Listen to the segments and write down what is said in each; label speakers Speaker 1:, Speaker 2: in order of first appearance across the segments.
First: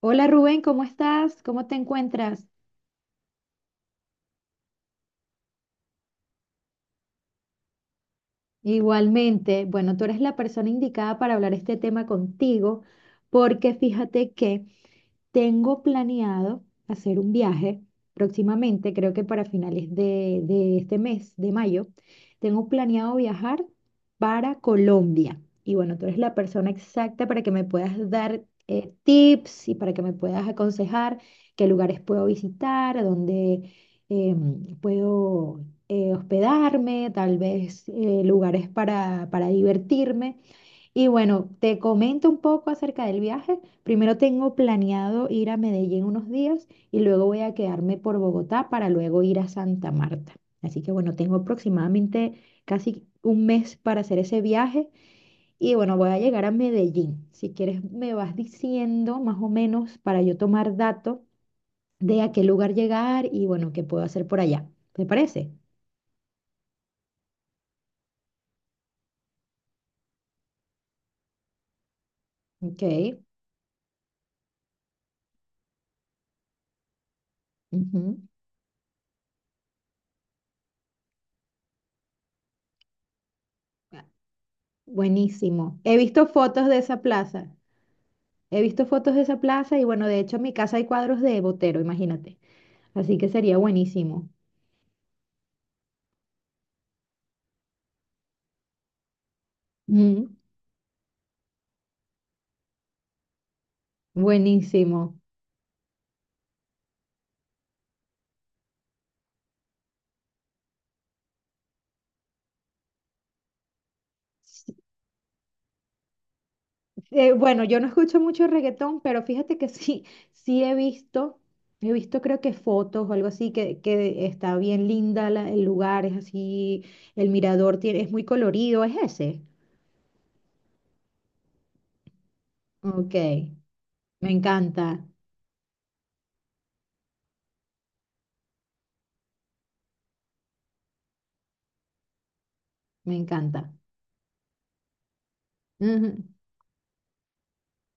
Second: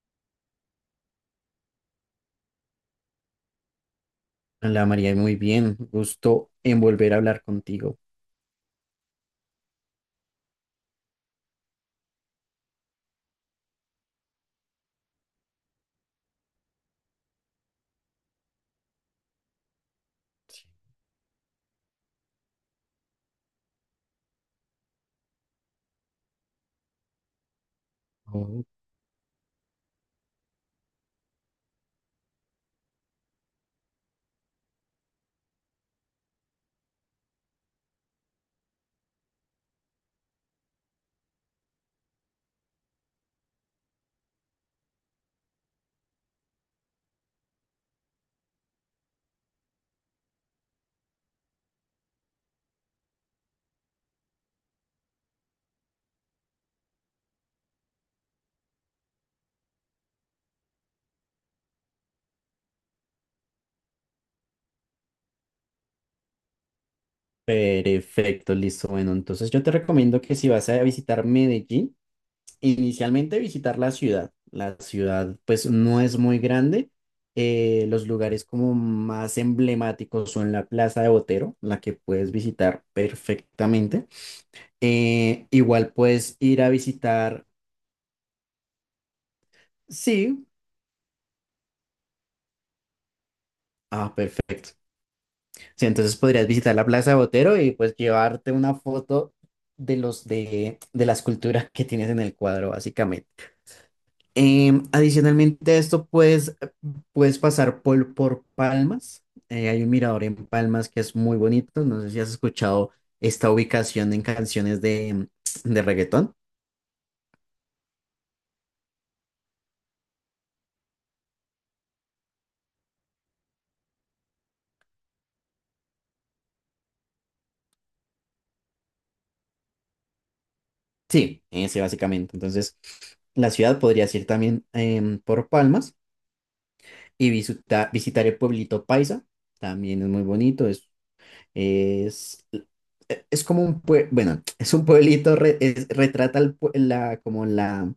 Speaker 1: Hola Rubén, ¿cómo estás? ¿Cómo te encuentras?
Speaker 2: Hola María, muy bien. Gusto en volver a hablar contigo.
Speaker 1: Igualmente, bueno, tú eres la persona indicada para hablar este tema contigo, porque fíjate que tengo planeado hacer un viaje próximamente, creo que para finales de este mes, de mayo, tengo planeado viajar para Colombia. Y bueno, tú eres la persona exacta para que me puedas dar
Speaker 2: Oh,
Speaker 1: tips y para que me puedas aconsejar qué lugares puedo visitar, a dónde puedo hospedarme, tal vez lugares para divertirme. Y bueno, te comento un poco acerca del viaje. Primero tengo planeado ir a Medellín unos días y luego voy a quedarme por Bogotá para luego ir a Santa Marta. Así que bueno, tengo aproximadamente casi un mes para hacer ese viaje y bueno, voy a llegar a Medellín. Si quieres, me vas diciendo más o menos para yo tomar dato de a qué lugar llegar y bueno, qué puedo hacer por allá. ¿Te parece?
Speaker 2: perfecto, listo. Bueno, entonces yo te recomiendo que si vas a visitar Medellín,
Speaker 1: Ok.
Speaker 2: inicialmente visitar la ciudad. La ciudad pues no es muy grande. Los
Speaker 1: Ujú.
Speaker 2: lugares como más emblemáticos son la Plaza de Botero, la que puedes visitar perfectamente.
Speaker 1: Buenísimo.
Speaker 2: Igual
Speaker 1: He visto
Speaker 2: puedes ir
Speaker 1: fotos
Speaker 2: a
Speaker 1: de esa
Speaker 2: visitar,
Speaker 1: plaza. He visto fotos de esa plaza y bueno, de hecho en
Speaker 2: sí,
Speaker 1: mi casa hay cuadros de Botero, imagínate. Así que sería
Speaker 2: ah,
Speaker 1: buenísimo.
Speaker 2: perfecto. Sí, entonces podrías visitar la Plaza de Botero y pues llevarte una foto
Speaker 1: Ujú.
Speaker 2: de las culturas que tienes en el cuadro, básicamente.
Speaker 1: Buenísimo.
Speaker 2: Adicionalmente a esto, pues puedes pasar por Palmas. Hay un mirador en Palmas que es muy bonito. No sé si has escuchado esta ubicación en
Speaker 1: S-
Speaker 2: canciones de reggaetón.
Speaker 1: bueno, yo no escucho mucho reggaetón, pero fíjate que sí, sí he visto creo que fotos o algo así, que está bien linda el lugar, es así, el mirador tiene, es muy colorido, es ese.
Speaker 2: Sí, ese básicamente. Entonces,
Speaker 1: Ok,
Speaker 2: la ciudad podrías ir
Speaker 1: me
Speaker 2: también
Speaker 1: encanta,
Speaker 2: por Palmas y visitar el pueblito Paisa. También es muy bonito. Es,
Speaker 1: me
Speaker 2: e- es como
Speaker 1: encanta.
Speaker 2: un pue- Bueno, es un pueblito,
Speaker 1: Ujú.
Speaker 2: retrata el pue- la, como la,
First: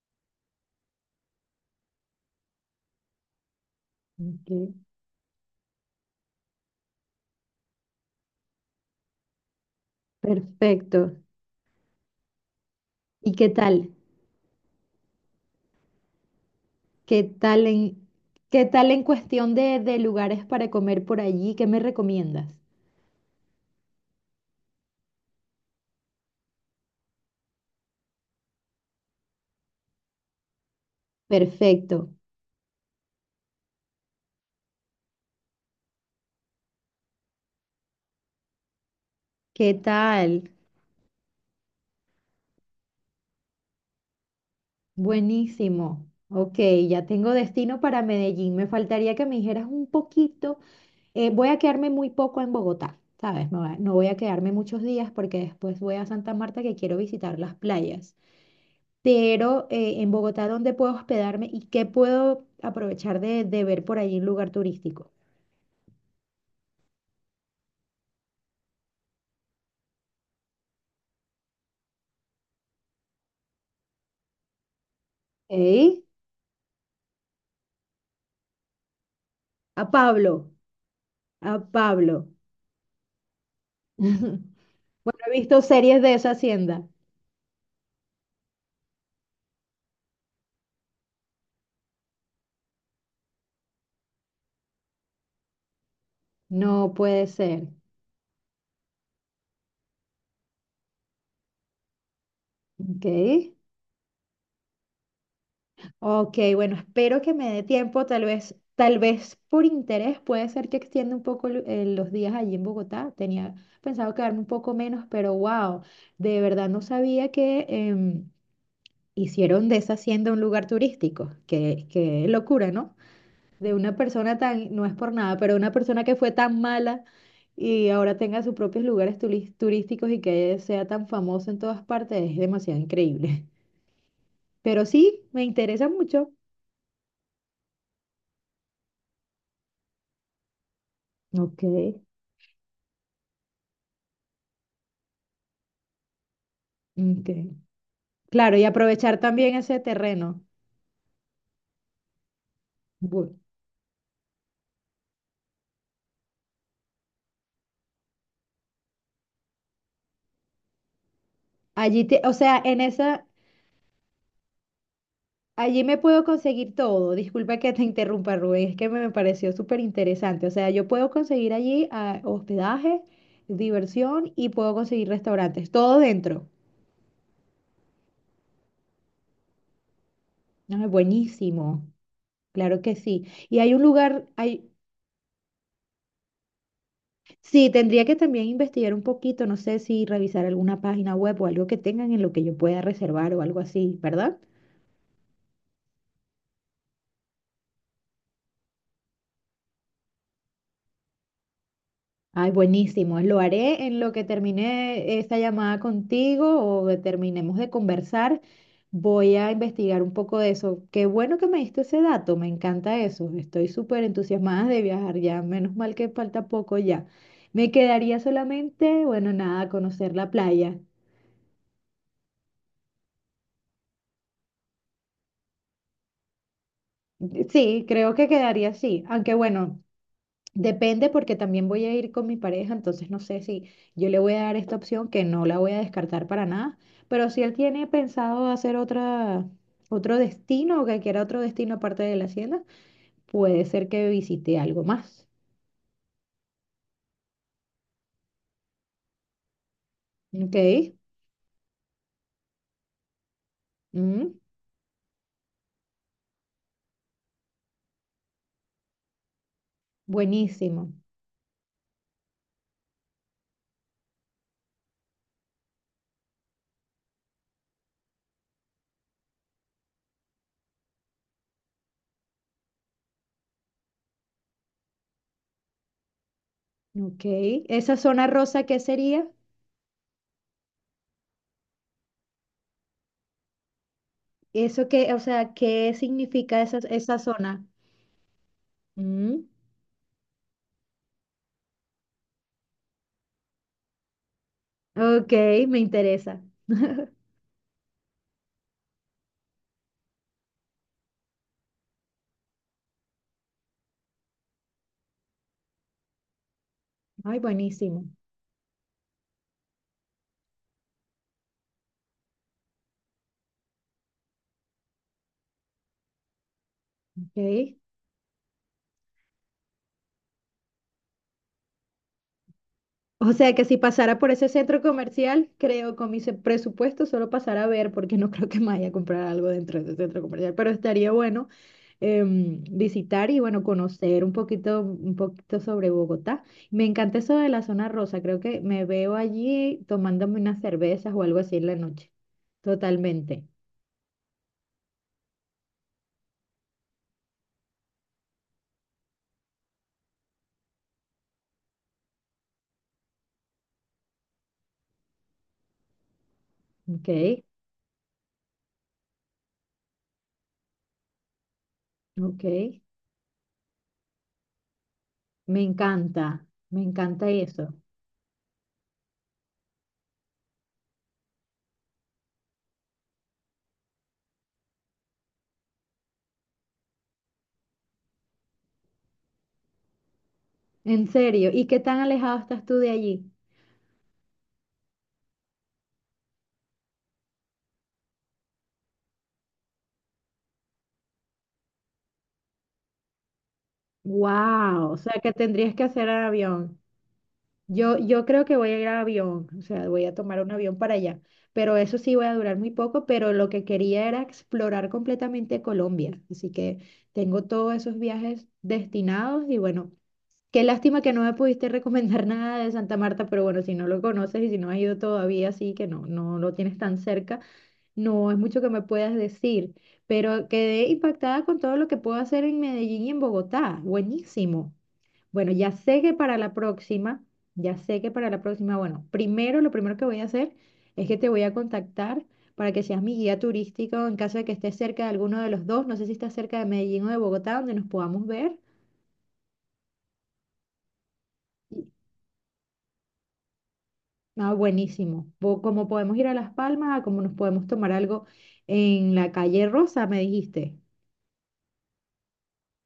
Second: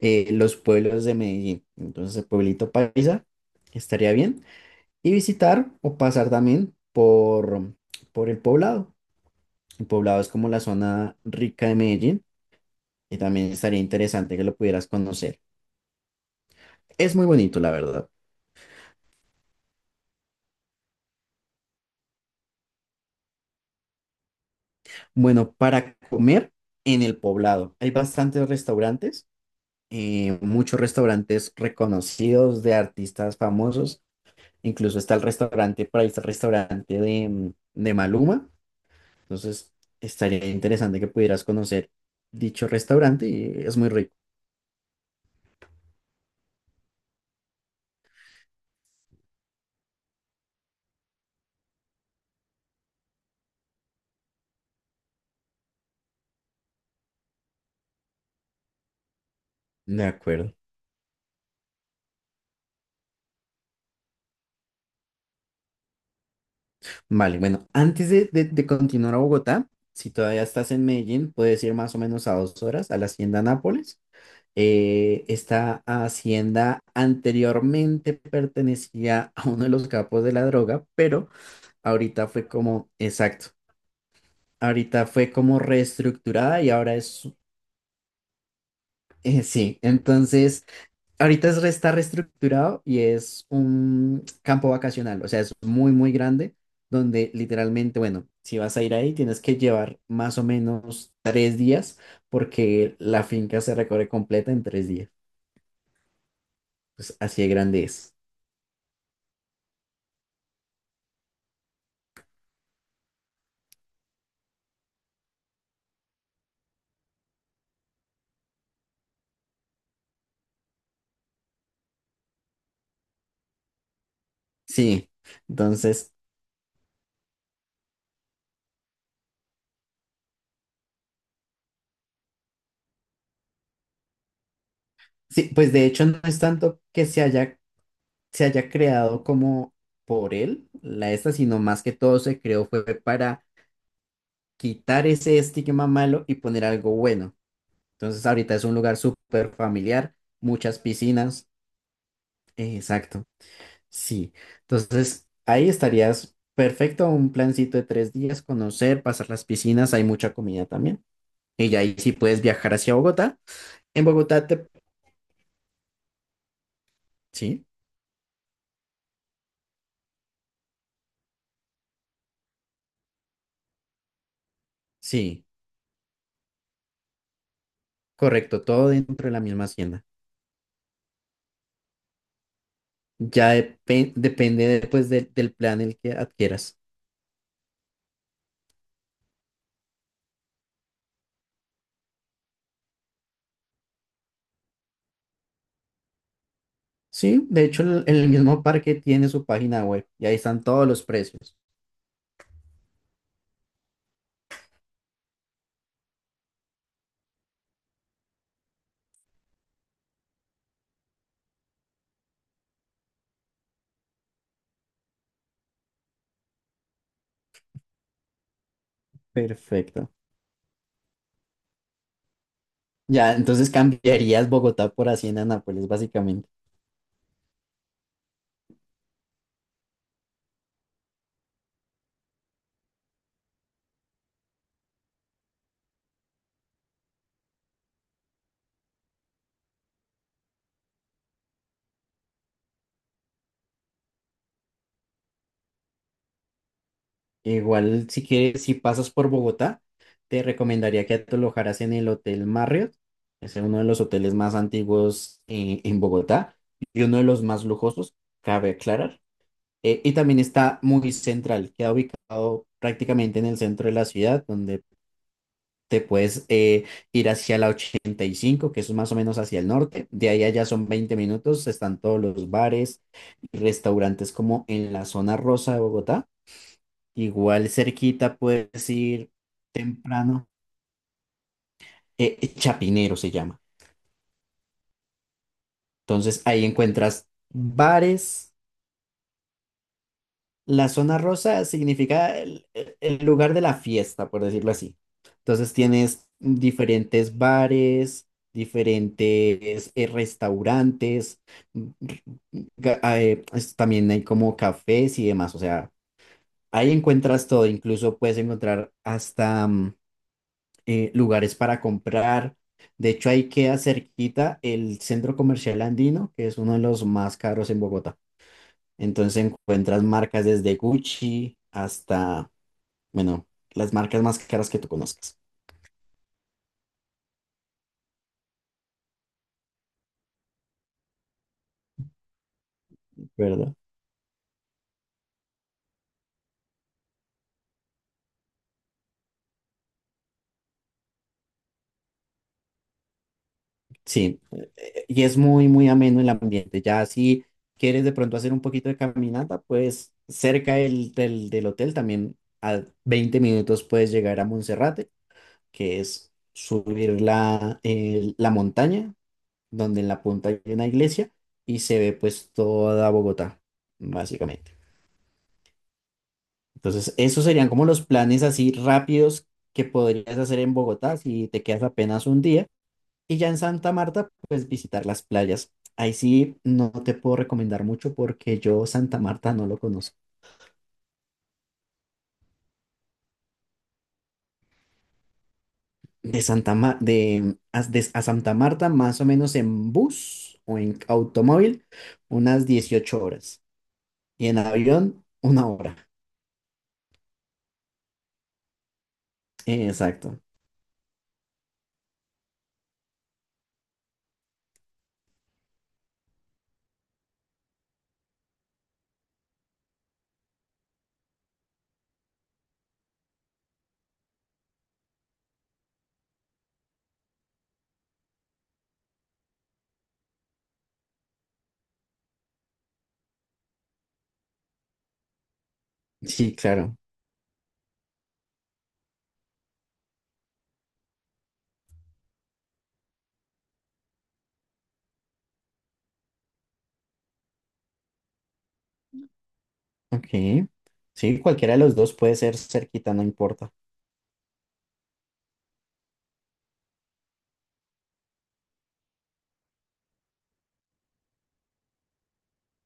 Speaker 2: los pueblos de Medellín. Entonces, el pueblito paisa estaría bien.
Speaker 1: Ok.
Speaker 2: Y visitar o pasar también por el poblado. El poblado es como la zona
Speaker 1: Perfecto.
Speaker 2: rica de Medellín y
Speaker 1: ¿Y qué
Speaker 2: también estaría
Speaker 1: tal?
Speaker 2: interesante que lo pudieras conocer. Es
Speaker 1: ¿Qué
Speaker 2: muy bonito,
Speaker 1: tal
Speaker 2: la
Speaker 1: en,
Speaker 2: verdad.
Speaker 1: ¿qué tal en cuestión de lugares para comer por allí? ¿Qué me recomiendas?
Speaker 2: Bueno, para comer en el poblado hay bastantes restaurantes. Muchos restaurantes
Speaker 1: Perfecto.
Speaker 2: reconocidos de artistas famosos. Incluso está el restaurante, por ahí está el restaurante de Maluma. Entonces,
Speaker 1: ¿Qué
Speaker 2: estaría
Speaker 1: tal?
Speaker 2: interesante que pudieras conocer dicho restaurante y es muy rico.
Speaker 1: Buenísimo. Ok, ya tengo destino para Medellín. Me faltaría que me dijeras un poquito. Voy a quedarme muy poco en Bogotá, ¿sabes? No, no voy a quedarme muchos días porque después voy a Santa Marta que quiero visitar las playas. Pero
Speaker 2: De
Speaker 1: en Bogotá,
Speaker 2: acuerdo.
Speaker 1: ¿dónde puedo hospedarme y qué puedo aprovechar de ver por allí un lugar turístico?
Speaker 2: Vale, bueno, antes de continuar a Bogotá, si todavía estás en Medellín, puedes ir más o menos a 2 horas a la Hacienda Nápoles. Esta
Speaker 1: Ey,
Speaker 2: hacienda anteriormente pertenecía a uno de
Speaker 1: a
Speaker 2: los capos de
Speaker 1: Pablo,
Speaker 2: la droga, pero
Speaker 1: a Pablo.
Speaker 2: ahorita fue como, exacto, ahorita
Speaker 1: Bueno,
Speaker 2: fue
Speaker 1: he
Speaker 2: como
Speaker 1: visto series de esa
Speaker 2: reestructurada y
Speaker 1: hacienda.
Speaker 2: ahora es, sí, entonces, está reestructurado y es un campo vacacional, o sea, es muy, muy grande,
Speaker 1: No puede
Speaker 2: donde
Speaker 1: ser.
Speaker 2: literalmente, bueno, si vas a ir ahí, tienes que llevar más o menos 3 días, porque
Speaker 1: Ok.
Speaker 2: la finca se recorre completa en 3 días,
Speaker 1: Ok, bueno,
Speaker 2: pues
Speaker 1: espero que
Speaker 2: así de
Speaker 1: me dé
Speaker 2: grande
Speaker 1: tiempo.
Speaker 2: es.
Speaker 1: Tal vez por interés puede ser que extienda un poco los días allí en Bogotá. Tenía pensado quedarme un poco menos, pero wow, de verdad no sabía que hicieron de esa hacienda un lugar turístico. Qué locura, ¿no? De una persona tan, no es por
Speaker 2: Sí,
Speaker 1: nada, pero una persona
Speaker 2: entonces,
Speaker 1: que fue tan mala y ahora tenga sus propios lugares turísticos y que sea tan famoso en todas partes, es demasiado increíble. Pero sí, me
Speaker 2: sí, pues de
Speaker 1: interesa
Speaker 2: hecho no
Speaker 1: mucho.
Speaker 2: es tanto que se haya creado como por él, la esta, sino
Speaker 1: Ok,
Speaker 2: más que todo se creó fue para quitar ese estigma malo y poner algo bueno.
Speaker 1: ok.
Speaker 2: Entonces ahorita
Speaker 1: Claro, y
Speaker 2: es un lugar
Speaker 1: aprovechar
Speaker 2: súper
Speaker 1: también ese
Speaker 2: familiar,
Speaker 1: terreno.
Speaker 2: muchas piscinas, exacto,
Speaker 1: Bu-
Speaker 2: sí. Entonces ahí estarías perfecto, un plancito de 3 días, conocer, pasar las piscinas, hay mucha comida también. Y ya ahí
Speaker 1: Allí
Speaker 2: sí
Speaker 1: te, o
Speaker 2: puedes
Speaker 1: sea,
Speaker 2: viajar hacia Bogotá. En Bogotá te...
Speaker 1: allí me puedo conseguir todo. Disculpa
Speaker 2: Sí,
Speaker 1: que te interrumpa, Rubén, es que me pareció súper interesante. O sea, yo puedo conseguir allí hospedaje, diversión y puedo conseguir
Speaker 2: sí,
Speaker 1: restaurantes, todo dentro.
Speaker 2: correcto, todo dentro de la misma hacienda.
Speaker 1: Ah, buenísimo, claro que sí.
Speaker 2: Ya
Speaker 1: Y hay un lugar,
Speaker 2: depende
Speaker 1: hay,
Speaker 2: de, pues, del plan el que adquieras.
Speaker 1: sí, tendría que también investigar un poquito, no sé si revisar alguna página web o algo que tengan en lo que yo pueda reservar o algo así, ¿verdad?
Speaker 2: Sí, de hecho el mismo parque tiene su página web y ahí están todos los precios.
Speaker 1: Ay, buenísimo. Lo haré en lo que termine esta llamada contigo o terminemos de conversar. Voy a investigar un poco de eso. Qué bueno que me diste ese dato, me encanta eso. Estoy súper entusiasmada de viajar ya, menos mal que falta poco ya. Me quedaría solamente, bueno, nada,
Speaker 2: Perfecto.
Speaker 1: conocer la playa.
Speaker 2: Ya, entonces cambiarías Bogotá por Hacienda Nápoles, básicamente.
Speaker 1: Sí, creo que quedaría así, aunque bueno, depende porque también voy a ir con mi pareja, entonces no sé si yo le voy a dar esta opción que no la voy a descartar para nada, pero si él tiene pensado hacer otra, otro destino o que quiera otro destino aparte de la hacienda, puede ser que visite algo más.
Speaker 2: Igual si quieres, si pasas por Bogotá, te
Speaker 1: Ok,
Speaker 2: recomendaría que te alojaras en el Hotel Marriott. Es uno de los hoteles
Speaker 1: mm,
Speaker 2: más antiguos en Bogotá y uno de los más lujosos, cabe aclarar. Y también está
Speaker 1: buenísimo.
Speaker 2: muy central, queda ubicado prácticamente en el centro de la ciudad, donde te puedes ir hacia la 85 que es más o menos hacia el norte. De ahí allá son 20 minutos, están todos los bares y restaurantes como en la zona rosa de Bogotá.
Speaker 1: Ok,
Speaker 2: Igual
Speaker 1: esa zona
Speaker 2: cerquita
Speaker 1: rosa, ¿qué
Speaker 2: puedes
Speaker 1: sería?
Speaker 2: ir temprano, Chapinero se llama.
Speaker 1: Eso que, o sea, ¿qué
Speaker 2: Entonces
Speaker 1: significa
Speaker 2: ahí
Speaker 1: esa
Speaker 2: encuentras
Speaker 1: zona?
Speaker 2: bares.
Speaker 1: Mm,
Speaker 2: La zona rosa significa el lugar de la fiesta, por decirlo así.
Speaker 1: ok,
Speaker 2: Entonces
Speaker 1: me
Speaker 2: tienes
Speaker 1: interesa.
Speaker 2: diferentes bares, diferentes restaurantes, mm, también hay como cafés y demás. O sea, ahí
Speaker 1: Ay,
Speaker 2: encuentras todo.
Speaker 1: buenísimo.
Speaker 2: Incluso puedes encontrar hasta lugares para comprar. De hecho, ahí queda cerquita el centro comercial andino, que es uno de los más caros
Speaker 1: Ok.
Speaker 2: en Bogotá. Entonces encuentras marcas desde Gucci hasta,
Speaker 1: O
Speaker 2: bueno,
Speaker 1: sea que si
Speaker 2: las
Speaker 1: pasara
Speaker 2: marcas
Speaker 1: por
Speaker 2: más
Speaker 1: ese
Speaker 2: caras que
Speaker 1: centro
Speaker 2: tú conozcas,
Speaker 1: comercial, creo con mi presupuesto solo pasar a ver, porque no creo que me vaya a comprar algo dentro de ese centro comercial, pero estaría bueno visitar y bueno,
Speaker 2: ¿verdad?
Speaker 1: conocer un poquito sobre Bogotá. Me encanta eso de la zona rosa, creo que me veo allí tomándome unas cervezas o algo así en la noche. Totalmente.
Speaker 2: Sí, y es muy, muy ameno el ambiente. Ya si quieres de pronto hacer un poquito de caminata, pues cerca del hotel también a 20 minutos puedes llegar a Monserrate, que es
Speaker 1: Ok,
Speaker 2: subir la montaña, donde en la punta hay una iglesia y se ve
Speaker 1: ok.
Speaker 2: pues toda Bogotá, básicamente.
Speaker 1: Me
Speaker 2: Entonces,
Speaker 1: encanta
Speaker 2: esos serían
Speaker 1: eso.
Speaker 2: como los planes así rápidos que podrías hacer en Bogotá si te quedas apenas un día. Y ya en Santa Marta, pues visitar las playas. Ahí sí no te puedo recomendar mucho porque yo Santa Marta no lo conozco.
Speaker 1: En serio, ¿y qué tan alejado estás tú de allí?
Speaker 2: De Santa Ma- de- a Santa Marta, más o menos en bus o en automóvil, unas 18 horas. Y en
Speaker 1: Wow, o sea
Speaker 2: avión,
Speaker 1: que
Speaker 2: una
Speaker 1: tendrías que
Speaker 2: hora.
Speaker 1: hacer avión. Yo creo que voy a ir a avión, o sea, voy a
Speaker 2: Exacto.
Speaker 1: tomar un avión para allá, pero eso sí voy a durar muy poco, pero lo que quería era explorar completamente Colombia, así que tengo todos esos viajes destinados y bueno, qué lástima que no me pudiste recomendar nada de Santa Marta, pero bueno, si no lo conoces y si no has ido todavía, sí que no, no lo tienes tan cerca, no es mucho que me puedas decir, pero quedé impactada con todo lo que puedo hacer en Medellín y en Bogotá, buenísimo. Bueno, ya sé que para la
Speaker 2: Sí, claro.
Speaker 1: próxima, ya sé que para la próxima, bueno, primero lo primero que voy a hacer es que te voy a contactar para que seas mi guía turístico en caso de que estés cerca de alguno de los dos, no sé si estás cerca de Medellín o de Bogotá, donde nos podamos ver.
Speaker 2: Ok. Sí, cualquiera de
Speaker 1: Sí.
Speaker 2: los dos puede ser cerquita, no importa.
Speaker 1: Ah, buenísimo. Como podemos ir a Las Palmas, como nos podemos tomar algo en la calle Rosa, me dijiste.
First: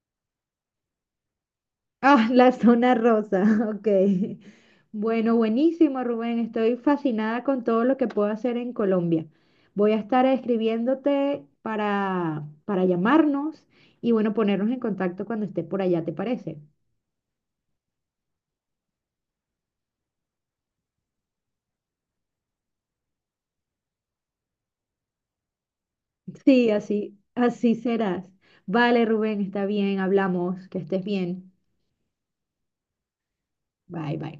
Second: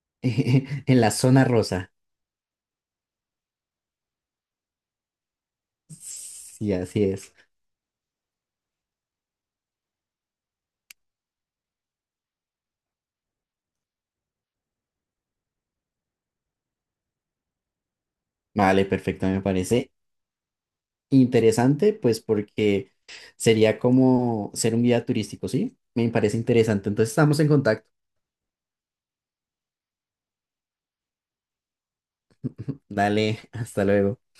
Speaker 2: En la zona rosa.
Speaker 1: Ah, la zona rosa, ok. Bueno, buenísimo, Rubén.
Speaker 2: Sí,
Speaker 1: Estoy
Speaker 2: así es.
Speaker 1: fascinada con todo lo que puedo hacer en Colombia. Voy a estar escribiéndote para llamarnos y bueno, ponernos en contacto cuando esté por allá, ¿te parece?
Speaker 2: Vale, perfecto, me parece interesante, pues porque sería como ser un guía turístico, ¿sí? Me parece
Speaker 1: Sí,
Speaker 2: interesante. Entonces
Speaker 1: así,
Speaker 2: estamos en
Speaker 1: así
Speaker 2: contacto.
Speaker 1: serás. Vale, Rubén, está bien, hablamos, que estés bien.
Speaker 2: Dale, hasta
Speaker 1: Bye,
Speaker 2: luego.
Speaker 1: bye.